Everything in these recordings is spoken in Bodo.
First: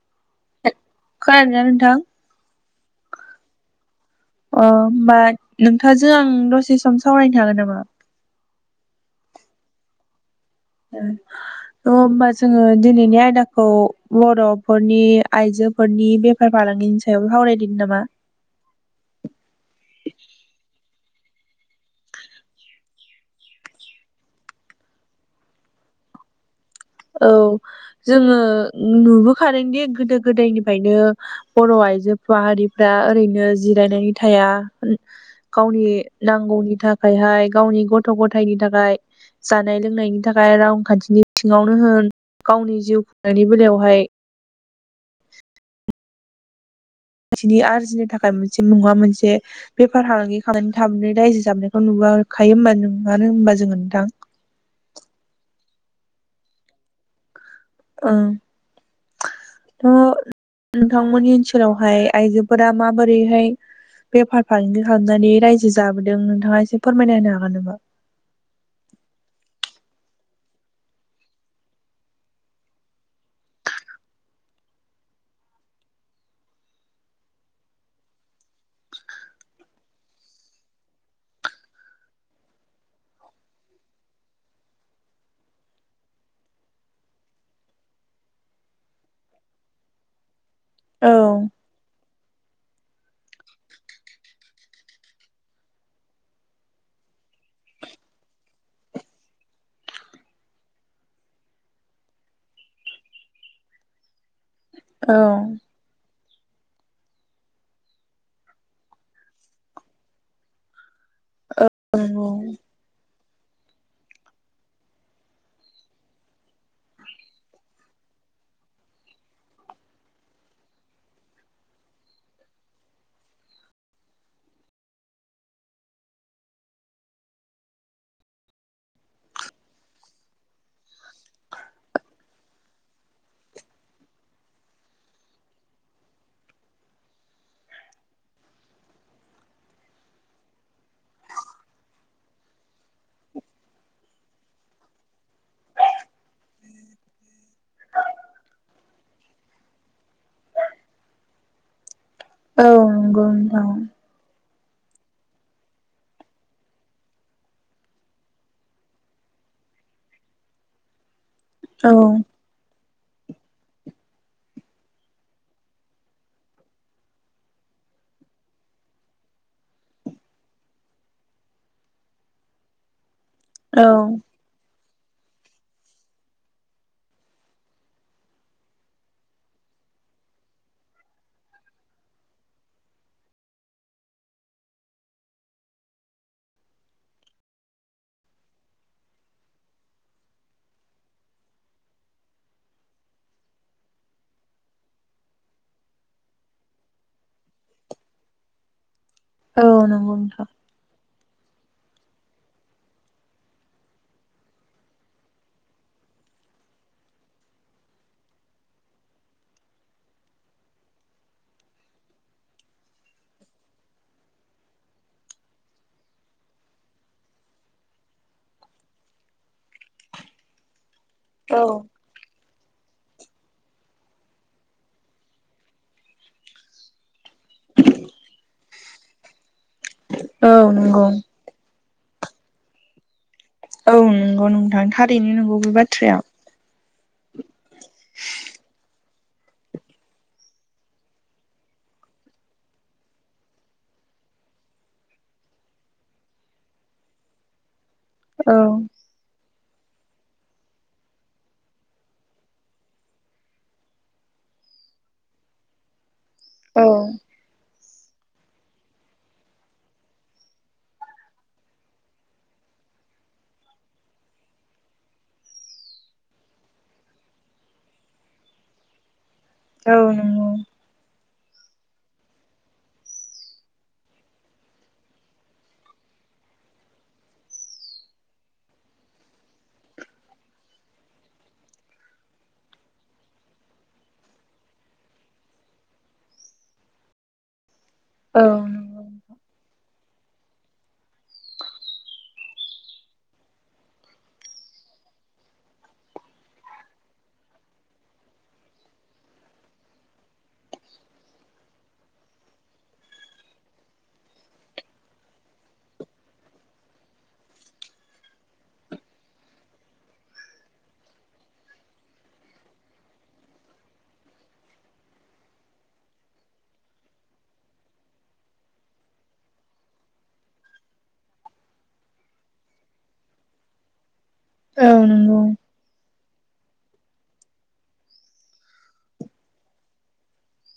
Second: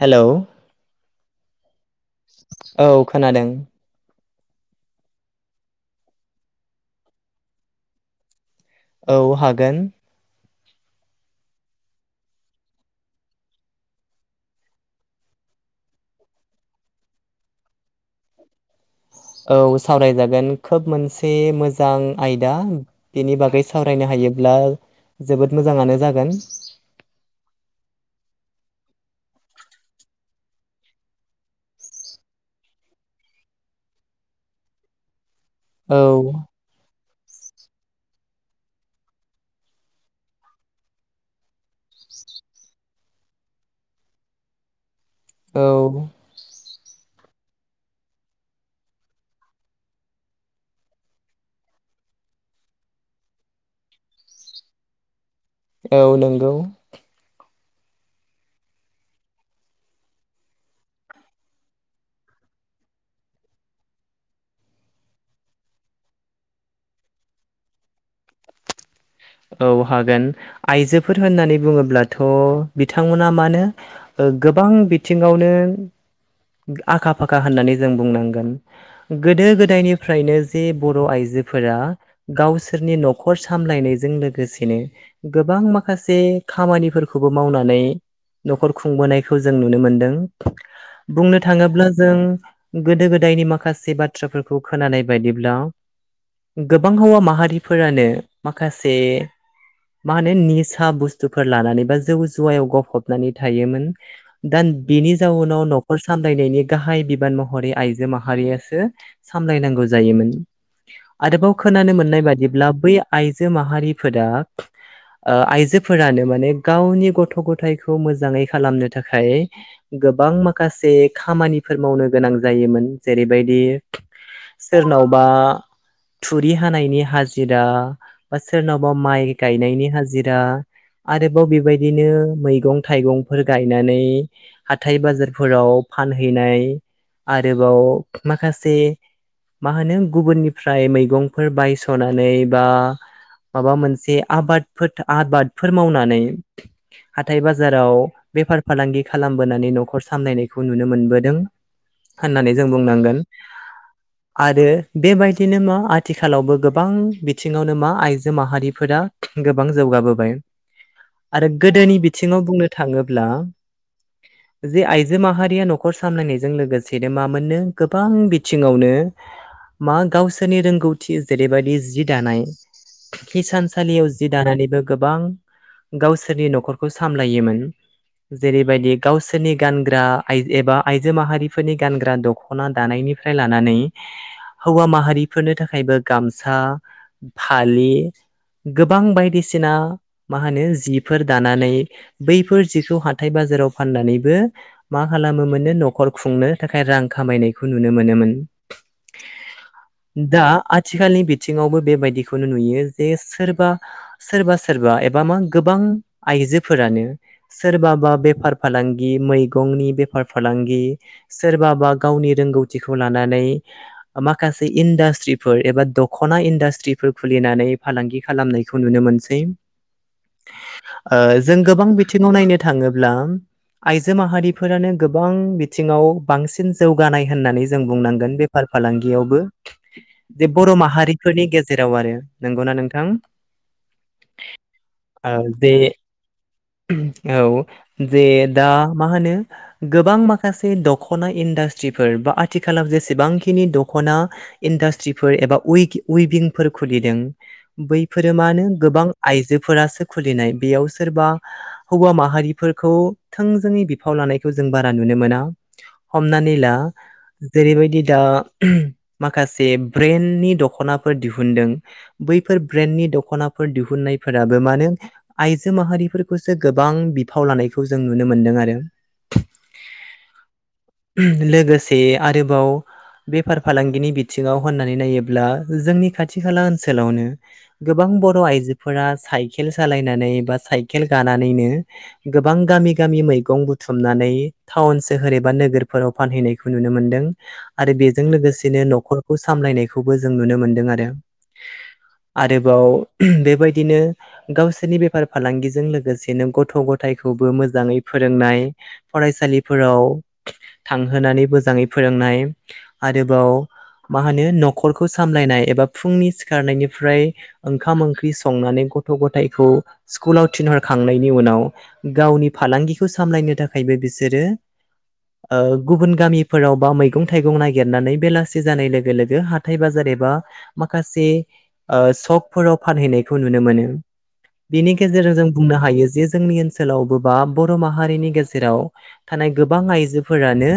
हेलौ खोनादों ना नोंथां? औ खोनादों। अ होमबा नोंथांजों आं दसे सम सावरायनो हागोन नामा? औ हागोन। तो होमबा जोङो दिनैनि आयदाखौ बर'फोरनि आइजो लोगोफोरनि बेफार फालांगिनि सायावबो सावरायदिनि नामा? औ सावरायजागोन खोब मोनसे मोजां आयदा बेनि बागै सावरायनो हायोब्ला दा जोबोद मोजाङनो जागोन। औ जोङो नुबोखादोंदि गोदो गोदायनिफ्रायनो बर'आ आयजो फाहारिफ्रा ओरैनो जिरायनानै थाया। गावनि औ नांगौनि थाख थाखायहाय गावनि गथ' गथायनि थाखाय जानाय लोंनायनि थाखाय रांखान्थिनि सिङावनो होन गावनि जिउ खुंनायनि बेलायावहाय औ। बिसिनि आरजिनि थाखाय मोनसे नुङा मोनसे बेफार फालांगि खालामनानै थाबनानै रायजो जाबनायखौ नुआ खायो होनबा नानो होनबा जोङो नोंथां? औ नंगौ। ओं ओ नोंथांमोननि ओनसोलावहाय आइजोफोरा माबोरैहाय? बेफार फालांगि खालामनानै रायजो जाबोदों नोंथाङा एसे फोरमायना होनो हागोन नामा? [inaudible] औ हागोन आइजोफोर होननानै बुङोब्लाथ' बिथांमोना मानो गोबां बिथिङावनो आखा फाखा होननानै जों बुंनांगोन गोदो गोदायनिफ्रायनो जे बर' आइ जोफोरा गावसोरनि नखर सामलायनायज जों लोगोसेनो गोबां माखासे खामानिफोरखौबो मावनानै न'खर खुंबोनायखौ जों नुनो मोनदों बुंनो औ थाङोब्ला जों गोदो गोदायनि माखासे बाथ्राफोरखौ खोनानाय बायदिब्ला गोबां हौवा माहारिफोरानो माखासे मा होनो निसा बुस्थुफोर लानानै बा जौ जुवायाव गफबनानै थायोमोन दान औ बेनि जाउनाव न'खस सामलायनायनि गाहाय बिबान महरै आइजो माहारियासो सामलायनांगौ जायोमोन। आरोबाव खोनानो मोननाय नंगौ बादिब्ला बै आइ जो माहारिफोरा ओ आइजोफोरानो माने गावनि गथ' गथाय खौ मोजाङै खालामनो थाखाय गोबां माखासे खामानिफोर मावनो गोनां जायोमोन जेरैबायदि सोरनावबा थुरि हानायनि हाजिरा बा सोरनावबा माइ गायनायनि हाजिरा आरोबाव बेबायदिनो मैगं थाइगंफोर गायनानै हाथाइ बाजारफोराव फानहैनाय आरोबाव माखासे मा होनो गुबुननिफ्राय मैगंफोर बायस'नानै बा माबा मोनसे आबादफोद आबादफोर मावनानै हाथाय बाजाराव बेफार फालांगि खालामबोनानै न'खर सामलायनायखौ नुनो मोनबोदों होननानै औ जों बुंनांगोन नंगौ नोंथां आरो बेबायदिनो मा आथिखालावबो गोबां बिथिङावनो मा आइजो माहारिफोरा गोबां जौगाबोबाय आरो औ गोदोनि बिथिङाव बुंनो थाङोब्ला जे आइजो माहारिया न'खर सामलायनायजों लोगोसेनो माोननो गोबां बिथिङावनो [unintelligible] मा गावसोरनि रोंगौथि जेरैबायदि जि दानाय औ किसानसालियाव जि दानानैबो गोबां गावसोरनि न'खरखौ सामलायोमोन जेरैबायदि गावसोरनि गानग्रा एइस-एबा आइजो माहारिफोरनि गानग्रा दख'ना दानाय निफ्राय लानानै हौवा माहारिफोरनि थाखायबो गामसा फालि गोबां बायदिसिना मा होनो जिफोर दानानै बैफोर जिखौ हाथाय बा जाराव फाननानैबो मा खालामोमोननो न'खर खुंनो थाखाय रां खामायनायखौ नुनो मोनोमोन [unintelligible] औ नंगौ नोंथां दा आथिखालनि बिथिङावबो बेबायदि खोनो नुयो जे सोरबा सोरबा सोरबा एबा मा गोबां आइजोफोरानो सोरबाबा बेफार फालांगि मैगंनि बेफार फालांगि सोरबाबा गावनि रोंगौथिखौ लानानै माखसे इण्डास्ट्रिफोर एबा दख'ना इण्डास्ट्रिफोरफो खुलिनानै फालांगि खालामनायखौ नुनो मोनसै ओ जों औ गोबां बिथिङाव नायनो थाङोब्ला आइजो माहारिफोरानो गोबां बिथिङाव बांसिन जौगानाय होननानै जों बुंनांगोन बेफाल फालांगियावबो औ दे बर' नंगौ माहारिफोरनि गेजेराव आरो नंगौना नोंथां। औ नंगौ नोंथां ओ थारैनो नंगौ जे बे बाथ्राया औ जे दा मा होनो गोबां माखासे दख'ना इन्डास्ट्रिफोर बा आथिखालाव जेसेबांखिनि दख' मोना इण्डास्ट्रिफोर एबा उइगि-उइबिन फोर खुलिदों औ बैफोरोमानो गोबां आइजोफ फोरासो खुलिनाय बेयाव सोरबा हौवा माहारिफोरखौ थोंजोङै बिफाव लानायखो जो बारा नुनो मोना हमनानै ला औ जेरैबायदि दा माखासे ब्रेन्नि दख'नाफोर दिहु हुनदों बैफोर ब्रेनि दख'नाफोर दिहुननायफोराबो मानो आइजो माहारिफोरबो बोसे गोबां बिफाव लानायखौ जों नुनो मोन्दों आरो। औ नंगौ। लोगोसे आरोबाव। बेफार फालांगिनि बिथिङाव होननानै नायोब्ला जोंनि खाथि खाला ओनोलावनो गोबां बर' आइजोफोरा साइकेल सालायनानै बा साकेल गा गानानैनो गोबां गामि गामि मैंगं बुथुमनानै थाउन सोहोर एबा नोगोरफोराव फानहैनायखौ नुनो मोन्दों आरो बेजों औ लोगोसेनो नंगौ न'खरखौ सामलायनायखौबो जों नुनो मोनदों आरो। [inaudible] आरोबाव बेबायदिनो गावसोरनि बेफार फालांगिजों लोगोसेनो गथ' ग थायखौबो मोजाङै फोरोंनाय, फरायसालिफोराव थांहोनानै मोजाङै फो रोंनाय। आरोबाव मा होनो न'खरखौ सामलायनाय एबा फुंनि सिखारनायनिफ्राय ओंखाम ओंख्रि संनानै गथ' गथायखौ स्कुलाव थिनहरखां खांनायनि उनाव गावनि फालांगिखौ सामलायनो थाखायबो बिसोरो ओ गुबुन गामिफोराव बा मैगं थाइगं नागेरनानै बेलासि जानाय लोगोलोगो हाथाइ बाजार एबा माखासे ओ सकफोराव फानहैनायखौ नुनो मोनो। औ बेनि गेजेरजों नंगौ जों बुंनो हायो जे जोंनि ओन सोलावबो बा बर' माहारिनि गेजेराव थानाय गोबां आइजोफोरानो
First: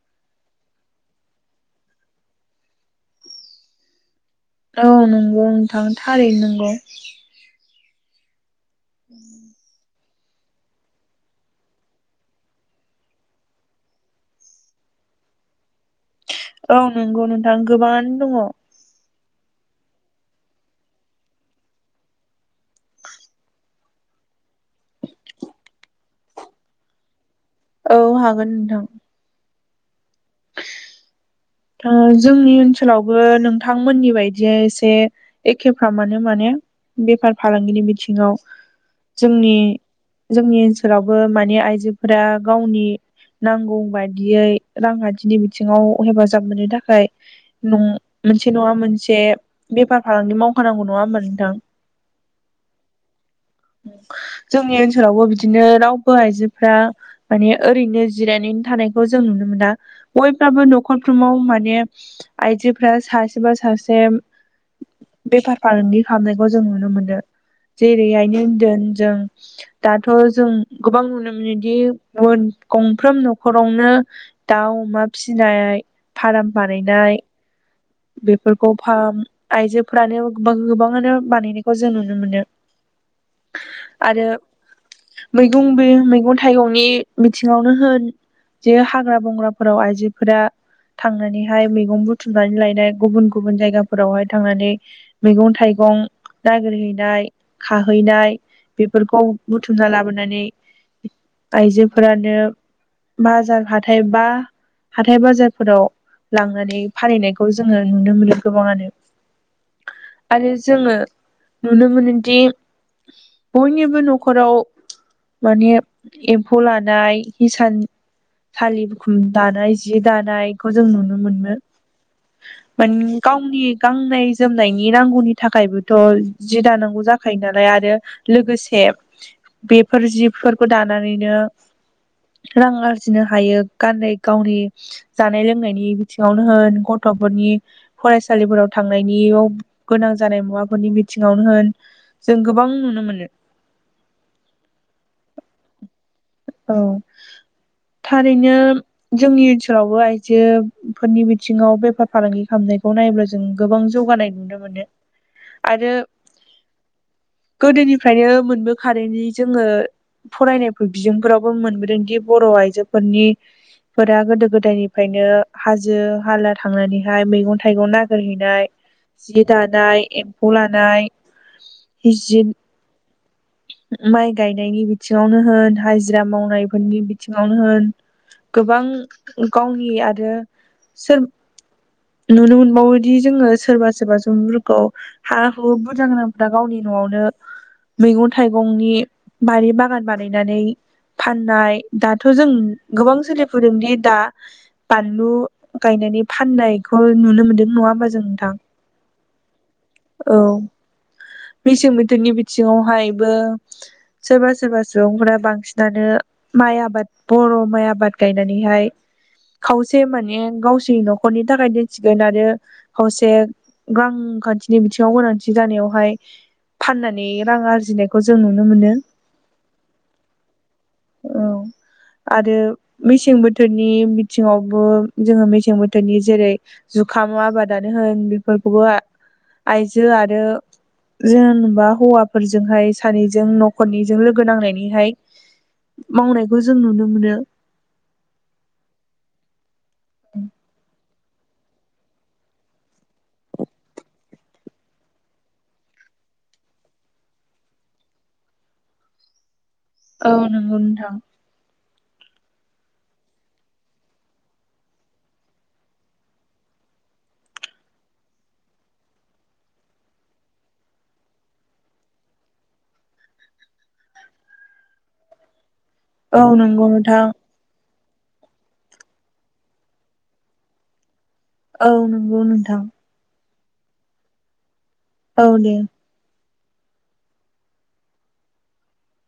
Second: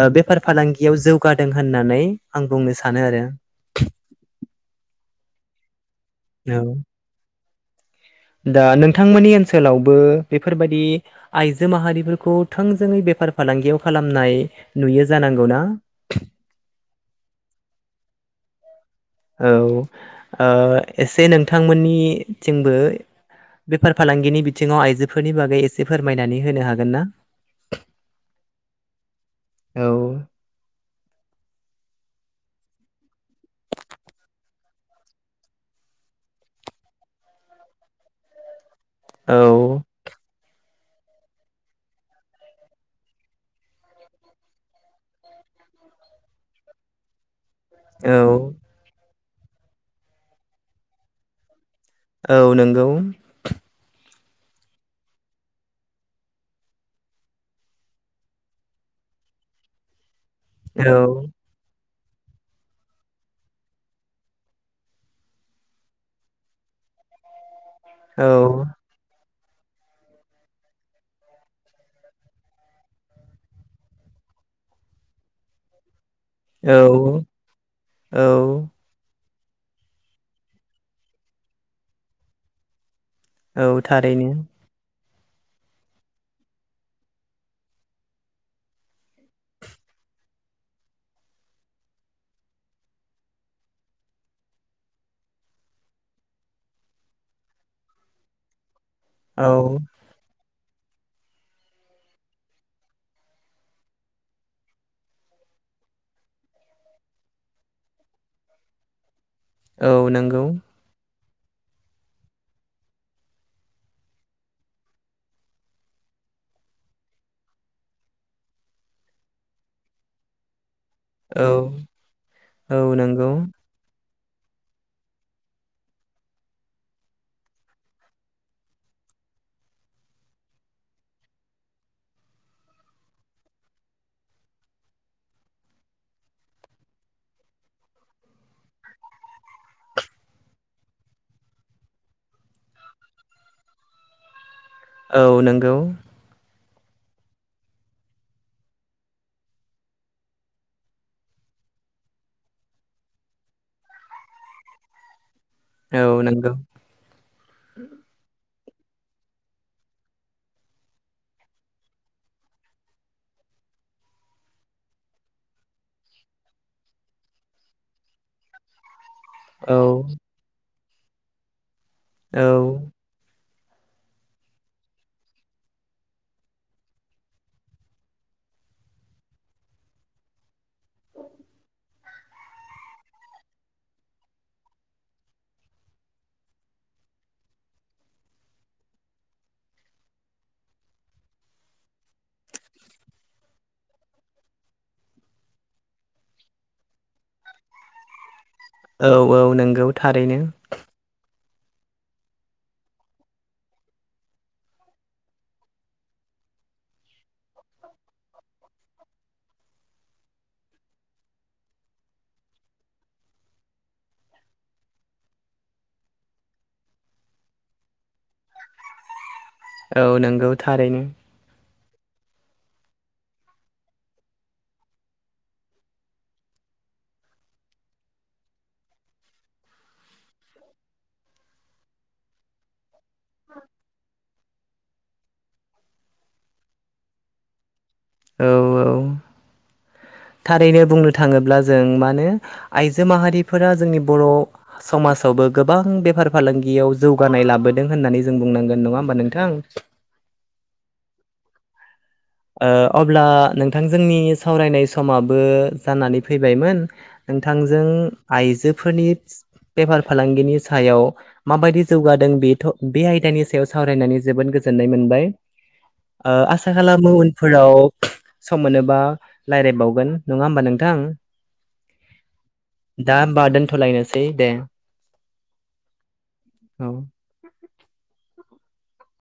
ओ बेफार फालांगियाव जौगादों होननानै आं बुंनो सानो आरो। औ नंगौ नोंथां थारैनो औ नंगौ। दा नोंथांमोननि ओनसोलावबो बेफोरबादि आइजो माहारिफोरखौ थोंजोंङै बेफार फालांगियाव खालामनाय नुयो जाना नांगौ ना? औ नंगौ नोंथां गोबां दङ। औ। ओ एसे नोंथांमोननिथिंबो बेफार फालांगिनि बिथिङाव आइजोफोरनि बागै एसे फोरमायनानै होनो हागोन ना? औ हागोन नोंथां। औ। [inaudible] ओ जोंनि ओनसोलावबो नोंथांमोननि बायदि एसे एखेफ्राम आनो माने बेफार फालांगिनि बिथिङाव औ जोंनि जोंनि ओन फोरावबो माने आइजोफोरा गावनि नांगौ बादियै रांखान्थिनि बिथिङाव हेफाजाब जाब मोननो थाखाय न औ मोनसे नङा मोनसे बेफार फालांगि मावखानांगौ, नङा होनबा नोंथां? औ नोंगौ। जोंनि ओनसोलावबो बिदिनो रावबो आइजोफ्रा माने ओरैनो जिरायनानै थानायखौ जों नुनो मोना। बयफ्राबो औ न'खरफ्रोमाव माने आइजोफ्रा सासेबा सासे बेफार फालांगि खालामनायखौ जों नुनो मोनो। औ जेरैहायनो दोन जों दाथ' जों गोबां नुनो मोनोदि [unintelligible] गंफ्रोम न'खरावनो दाउ, अमा फिनाय। फाराम औ बानायनाय औ बेफोरखौ फाम आयजोफ्रानो गोबां-गोबाङानो बानायनायखौ जों नुनो मोनो। औ आरो थारैनो। मैगं बे मैगं थाइगंनि बिथिङावनो होन। जे हाग्रा बंग्राफोराव आइजोफोरा थांनानैहाय मैगं बुथुमनानै लाय नाय, गुबुन गुबुन जायगाफोरावहाय थांनानै मैगं थाइगं नागिरहैनाय, खाहैनाय बेफोरखौ औ बुथुमना लाबोनानै आइजोफोरानो बाजार हाथाइ बा हाथाइ बाजारफोराव लांनानै फानहैनायखौ खौ जोङो नुनो मोनो गोबांआनो औ नंगौ आरो जोङो नुनो मोनोदि बयनिबो न'खराव माने एम्फौ लानाय, हिसान थालि बुखुम दानाय जि दानाय खौ जों नुनो मोनो औ औ मोन नंगौ गावनि गा होननाय जोमनायनि नांगौनि थाखायबोथ' जि दाानांगौ जाखायो नालाय आरो लोगोसे बेफोर जिफोरखौ दानानैनो रां आरजिनो हायो गाननाय गावनि जानाय लोंनायनि बिथिङावनो होन गन गथ'फोरनि फरायसालिफोराव थांनायनियाव गोनां जानाय मुवाफोरनि बिथिङावनो होन जों गोबां नुनो मोनो। औ नंगौ। औ। थारैनो जोंनि ओनसोलावबो आइजोफोरनि बिथिङाव बेफार फालांगि खालामनाय खौ नायब्ला जों गोबां जौगानाय नुनो मोनो। आरो औ नंगौ गोदोनिफ्रायनो मोनबो खारैनि जोङो फरायनायफोर बिजोंफोरावबो मोनबोदोंदि बर' आइजोफोरनि फोरा गोदो गोदायनिफ्रायनो हाजो हाला थांनानैहाय मैगं थाइगं नागिरहैनाय जि औ दानाय एम्फौ लानाय औ। जि माइ गायनायनि बिथिङावनो होन हाजिरा मावनायफोरनि बिथिङावनो होन गोबां गावनि आरो सोर नुनो मोनबावोदि जोङो सोरबा सोरबा सुंबुं फोरखौ हा हु बुरजा गोनांफोरा गावनि न'आवनो मैगं थाइगंनि बारि बागान बानायनानै फाननाय दाथ' जों गोबां सोलिफुदोंदि दा बानलु गायनानै फाननायखौ नुनो मोन्दों नङा होमबा जों नोंथां औ औ नंगौ औ थारैनो। मेसें बोथोरनि बिथिङाव हायबो सोरबा सोरबा सुबुंफोरा बांसि दानो माइ आबाद बर' माइ आबाद गायनानैहाय खावसे माने गावसिनि न'खरनि थाखाय दोनथिगोन आरो खावसे गां खान्थिनि बिथिङाव गोनांथि जानायावहाय फाननानै रां आरजिनायखौ जों नुनो मोनो। औ नंगौ थारैनो। [unintelligible] आरो मेसें बोथोरनि बिथिङावबो जोङो मेसें बोथोरनि जेरै जुखाम नु आबादानो होन बेफोरखौबो आइजो आरो जेनेबा हौवाफोरजोंहाय सानैजों न'खरनिजों लोगो नांनायनिहाय मावनायखौ जों नुनो मोनो। औ औ थारैनो बुंनो थाङोब्ला जों मानो आइजो माहारिफोरा जोंनि बर' समाजावबो गोबां बे बेफार फालांगियाव जौगानाय लाबोदों होन्नानै जों बुंनांगोन नङा होमबा नोंथां? औ नोंगौ नोंथां। ओ अब्ला नोंथां जोंनि सावरायनाय समाबो जानानै फैबायमोन। नोंथांजों आइजोफोरनि बेफार फालांगिनि सायाव माबायदि जौगादों बेथ' बे आयदानि सायाव सावरायनानै जोबोद गोजोन। गोजोननाय मोनबाय औ आसा ओ नंगौ खालामो नोंथां उनफोराव सम मोनोबा रायलायबावगोन नङा होमबा नोंथां। औ नंगौ नोंथां थलायनोसै दे। औ दे औ